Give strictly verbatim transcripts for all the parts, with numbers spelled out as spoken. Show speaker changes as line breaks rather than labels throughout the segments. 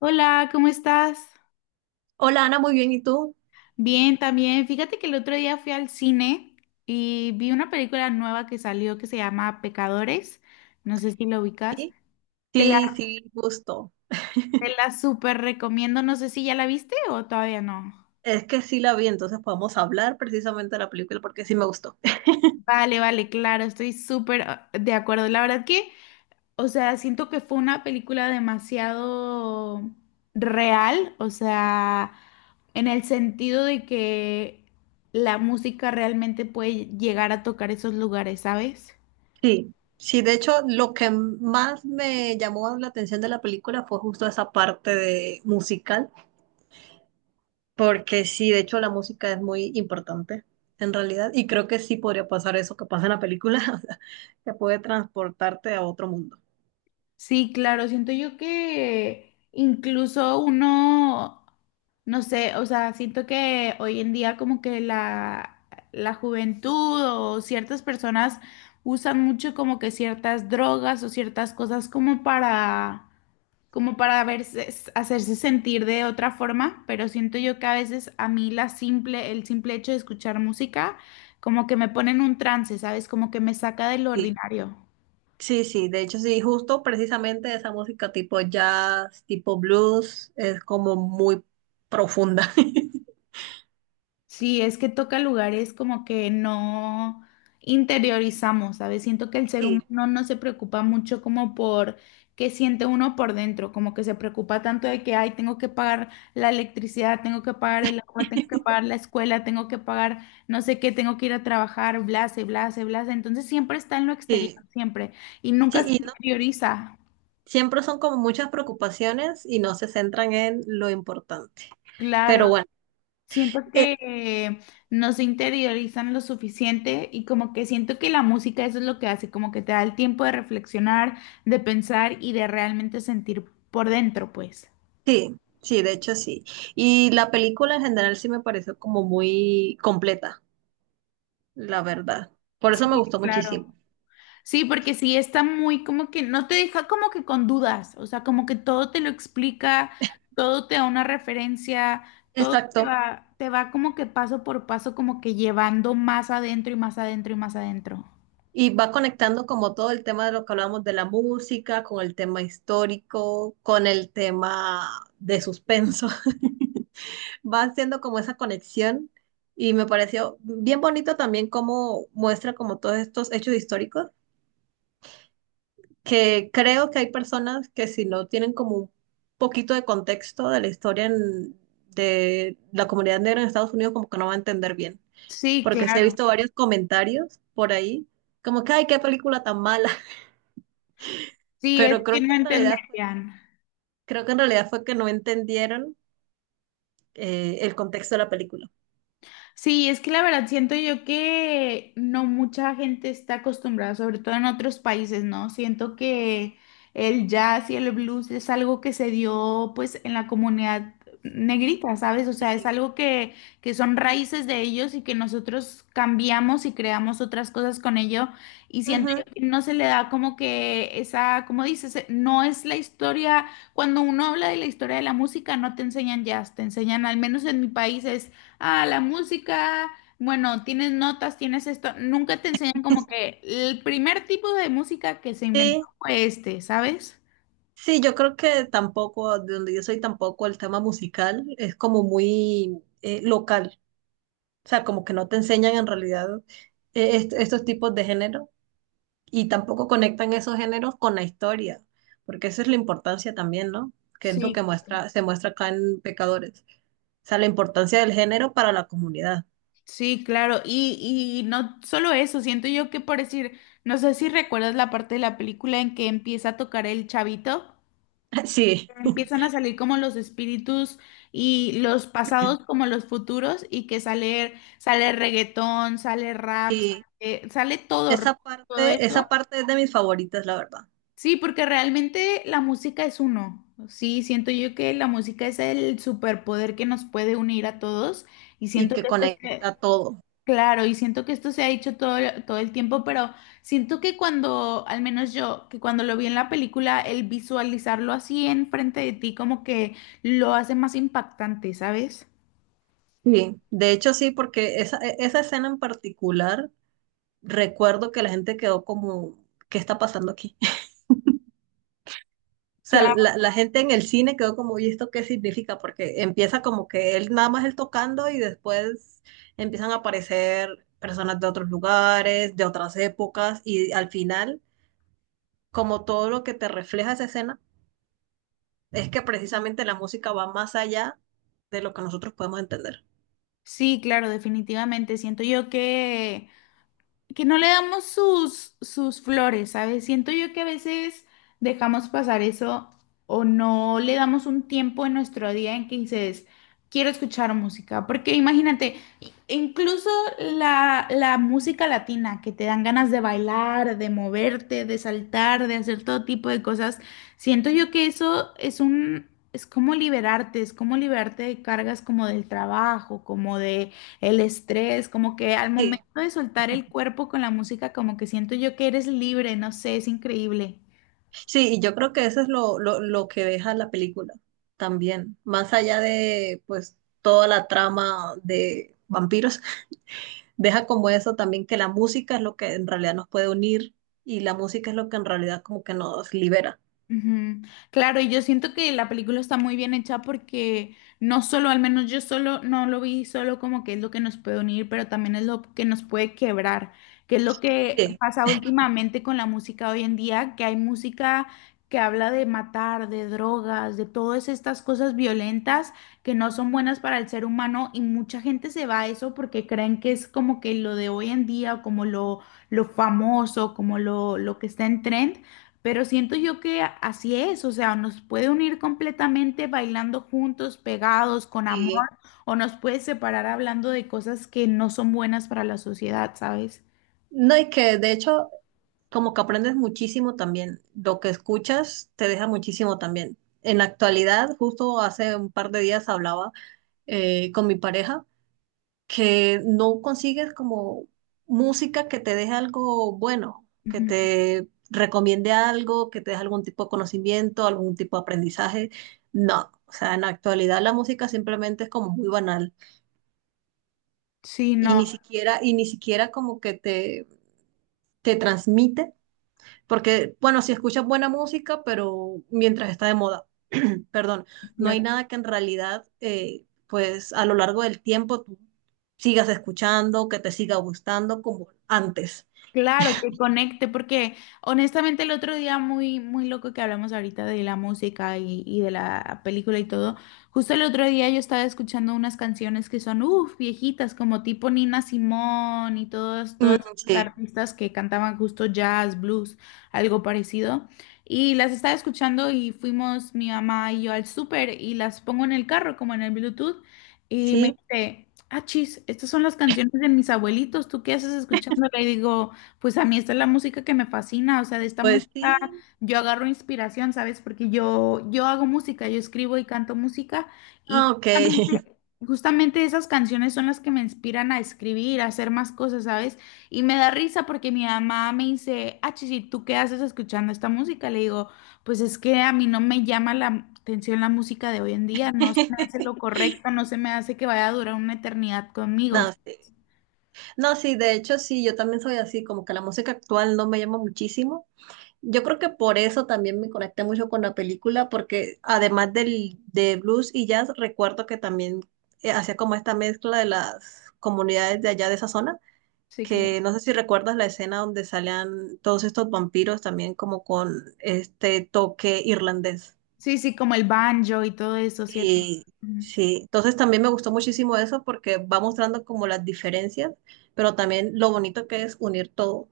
Hola, ¿cómo estás?
Hola Ana, muy bien, ¿y tú?
Bien, también. Fíjate que el otro día fui al cine y vi una película nueva que salió que se llama Pecadores. No sé si lo ubicas.
¿Sí?
Te la,
Sí, sí, gusto.
te la súper recomiendo. No sé si ya la viste o todavía no.
Es que sí la vi, entonces podemos hablar precisamente de la película porque sí me gustó.
Vale, vale, claro, estoy súper ah, de acuerdo. La verdad que O sea, siento que fue una película demasiado real, o sea, en el sentido de que la música realmente puede llegar a tocar esos lugares, ¿sabes?
Sí, sí, de hecho, lo que más me llamó la atención de la película fue justo esa parte de musical, porque sí, de hecho, la música es muy importante en realidad, y creo que sí podría pasar eso que pasa en la película, o sea, que puede transportarte a otro mundo.
Sí, claro, siento yo que incluso uno, no sé, o sea, siento que hoy en día como que la, la juventud o ciertas personas usan mucho como que ciertas drogas o ciertas cosas como para como para verse, hacerse sentir de otra forma, pero siento yo que a veces a mí la simple, el simple hecho de escuchar música, como que me pone en un trance, ¿sabes? Como que me saca del ordinario.
Sí, sí, de hecho sí, justo precisamente esa música tipo jazz, tipo blues, es como muy profunda.
Sí, es que toca lugares como que no interiorizamos, ¿sabes? Siento que el ser
Sí,
humano no se preocupa mucho como por qué siente uno por dentro, como que se preocupa tanto de que, ay, tengo que pagar la electricidad, tengo que pagar el agua, tengo que pagar la escuela, tengo que pagar no sé qué, tengo que ir a trabajar, blase, blase, blase. Entonces siempre está en lo exterior,
sí,
siempre, y nunca se
sí, y no,
interioriza.
siempre son como muchas preocupaciones y no se centran en lo importante. Pero
Claro.
bueno,
Siento
eh,
que eh, no se interiorizan lo suficiente y como que siento que la música eso es lo que hace, como que te da el tiempo de reflexionar, de pensar y de realmente sentir por dentro, pues.
sí, sí, de hecho sí. Y la película en general sí me pareció como muy completa, la verdad. Por eso me
Sí,
gustó
claro.
muchísimo.
Sí, porque sí está muy como que no te deja como que con dudas, o sea, como que todo te lo explica, todo te da una referencia, todo te
Exacto.
va, te va como que paso por paso, como que llevando más adentro y más adentro y más adentro.
Y va conectando como todo el tema de lo que hablamos de la música, con el tema histórico, con el tema de suspenso. Va haciendo como esa conexión y me pareció bien bonito también cómo muestra como todos estos hechos históricos, que creo que hay personas que si no tienen como un poquito de contexto de la historia en- de la comunidad negra en Estados Unidos, como que no va a entender bien.
Sí,
Porque sí he
claro.
visto varios comentarios por ahí, como que, ay, qué película tan mala.
Sí, es
Pero
que
creo que
no
en realidad fue,
entenderían.
creo que en realidad fue que no entendieron eh, el contexto de la película.
Sí, es que la verdad siento yo que no mucha gente está acostumbrada, sobre todo en otros países, ¿no? Siento que el jazz y el blues es algo que se dio pues en la comunidad negrita, ¿sabes? O sea, es
Sí.
algo que, que son raíces de ellos y que nosotros cambiamos y creamos otras cosas con ello. Y siento
Ujú.
yo que no se le da como que esa, como dices, eh, no es la historia, cuando uno habla de la historia de la música, no te enseñan jazz, te enseñan, al menos en mi país, es ah, la música, bueno, tienes notas, tienes esto, nunca te enseñan como que el primer tipo de música que se inventó
Sí,
fue este, ¿sabes?
sí, yo creo que tampoco, de donde yo soy tampoco, el tema musical es como muy eh, local. O sea, como que no te enseñan en realidad eh, est- estos tipos de género y tampoco conectan esos géneros con la historia, porque esa es la importancia también, ¿no? Que es lo
Sí,
que muestra, se muestra acá en Pecadores. O sea, la importancia del género para la comunidad.
sí, claro, y, y no solo eso, siento yo que por decir, no sé si recuerdas la parte de la película en que empieza a tocar el chavito,
Sí.
empiezan a salir como los espíritus y los pasados como los futuros y que sale, sale reggaetón, sale rap,
Sí.
sale, sale todo,
Esa
todo
parte,
eso.
esa parte es de mis favoritas, la verdad,
Sí, porque realmente la música es uno. Sí, siento yo que la música es el superpoder que nos puede unir a todos y
y
siento
que
que esto se,
conecta todo.
claro, y siento que esto se ha hecho todo, todo el tiempo, pero siento que cuando, al menos yo, que cuando lo vi en la película, el visualizarlo así enfrente de ti como que lo hace más impactante, ¿sabes?
Sí, de hecho sí, porque esa, e- esa escena en particular, recuerdo que la gente quedó como, ¿qué está pasando aquí? O sea,
Claro.
la, la gente en el cine quedó como, ¿y esto qué significa? Porque empieza como que él nada más él tocando y después empiezan a aparecer personas de otros lugares, de otras épocas, y al final, como todo lo que te refleja esa escena, es que precisamente la música va más allá de lo que nosotros podemos entender.
Sí, claro, definitivamente. Siento yo que que no le damos sus, sus flores, ¿sabes? Siento yo que a veces dejamos pasar eso o no le damos un tiempo en nuestro día en que dices, quiero escuchar música, porque imagínate, i- incluso la, la música latina, que te dan ganas de bailar, de moverte, de saltar, de hacer todo tipo de cosas, siento yo que eso es un. Es como liberarte, es como liberarte de cargas como del trabajo, como de, el estrés, como que al
Sí,
momento de soltar el cuerpo con la música, como que siento yo que eres libre, no sé, es increíble.
sí, y yo creo que eso es lo, lo, lo que deja la película también, más allá de pues toda la trama de vampiros, deja como eso también que la música es lo que en realidad nos puede unir y la música es lo que en realidad como que nos libera.
Ujú. Claro, y yo siento que la película está muy bien hecha porque no solo, al menos yo solo no lo vi solo como que es lo que nos puede unir, pero también es lo que nos puede quebrar, que es lo que
Sí,
pasa últimamente con la música hoy en día, que hay música que habla de matar, de drogas, de todas estas cosas violentas que no son buenas para el ser humano y mucha gente se va a eso porque creen que es como que lo de hoy en día, como lo, lo famoso, como lo, lo que está en trend. Pero siento yo que así es, o sea, nos puede unir completamente bailando juntos, pegados, con amor,
sí.
o nos puede separar hablando de cosas que no son buenas para la sociedad, ¿sabes?
No, y que de hecho como que aprendes muchísimo también, lo que escuchas te deja muchísimo también. En la actualidad, justo hace un par de días hablaba eh, con mi pareja, que no consigues como música que te deje algo bueno, que
Ujú.
te recomiende algo, que te deje algún tipo de conocimiento, algún tipo de aprendizaje. No, o sea, en la actualidad la música simplemente es como muy banal
Sí,
y
no,
ni siquiera, y ni siquiera como que te, te transmite, porque bueno, si escuchas buena música, pero mientras está de moda. Perdón, no hay
claro.
nada que en realidad, eh, pues a lo largo del tiempo tú sigas escuchando, que te siga gustando como antes.
Claro, que conecte, porque honestamente el otro día muy, muy loco que hablamos ahorita de la música y, y de la película y todo, justo el otro día yo estaba escuchando unas canciones que son, uff, viejitas, como tipo Nina Simón y todos,
Mm,
todas estas
sí,
artistas que cantaban justo jazz, blues, algo parecido. Y las estaba escuchando y fuimos mi mamá y yo al súper y las pongo en el carro, como en el Bluetooth, y me
sí,
dice: Ah, chis, estas son las canciones de mis abuelitos, ¿tú qué haces escuchándola? Y digo, pues a mí esta es la música que me fascina, o sea, de esta
pues
música
sí.
yo agarro inspiración, ¿sabes? Porque yo, yo hago música, yo escribo y canto música y
Ah, ok.
justamente, justamente esas canciones son las que me inspiran a escribir, a hacer más cosas, ¿sabes? Y me da risa porque mi mamá me dice, ah, Chichi, ¿tú qué haces escuchando esta música? Le digo, pues es que a mí no me llama la atención la música de hoy en día, no se me hace lo correcto, no se me hace que vaya a durar una eternidad conmigo.
No, sí. No, sí, de hecho sí, yo también soy así, como que la música actual no me llama muchísimo. Yo creo que por eso también me conecté mucho con la película, porque además del, de blues y jazz, recuerdo que también eh, hacía como esta mezcla de las comunidades de allá de esa zona.
Sí, claro.
Que no sé si recuerdas la escena donde salían todos estos vampiros también como con este toque irlandés.
Sí, sí, como el banjo y todo eso, ¿cierto?
Sí,
Ujú.
sí. Entonces también me gustó muchísimo eso porque va mostrando como las diferencias, pero también lo bonito que es unir todo.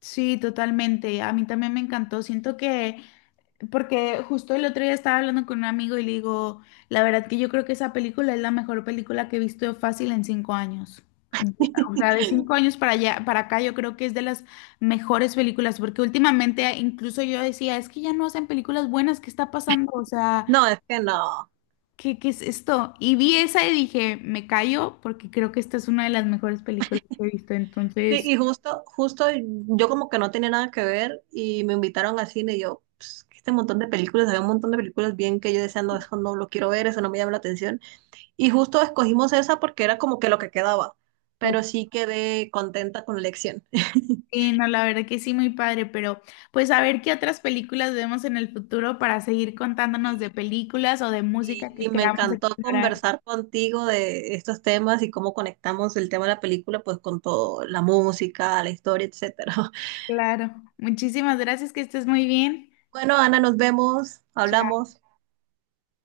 Sí, totalmente. A mí también me encantó. Siento que, porque justo el otro día estaba hablando con un amigo y le digo, la verdad que yo creo que esa película es la mejor película que he visto fácil en cinco años. De- O sea, de cinco años para allá, para acá, yo creo que es de las mejores películas, porque últimamente incluso yo decía, es que ya no hacen películas buenas, ¿qué está pasando? O sea,
No, es que no.
¿Qué, qué es esto? Y vi esa y dije, me callo porque creo que esta es una de las mejores películas que he visto.
Sí,
Entonces,
y justo, justo yo como que no tenía nada que ver y me invitaron al cine y yo, "Ps, este montón de películas, había un montón de películas bien que yo decía, no, eso no lo quiero ver, eso no me llama la atención. Y justo escogimos esa porque era como que lo que quedaba,
ok,
pero sí quedé contenta con la elección.
no, la verdad que sí, muy padre, pero pues a ver qué otras películas vemos en el futuro para seguir contándonos de películas o de
Y,
música
y
que
me
queramos
encantó
explorar.
conversar contigo de estos temas y cómo conectamos el tema de la película, pues con todo, la música, la historia, etcétera.
Claro. Muchísimas gracias, que estés muy bien.
Bueno, Ana, nos vemos,
Chao.
hablamos.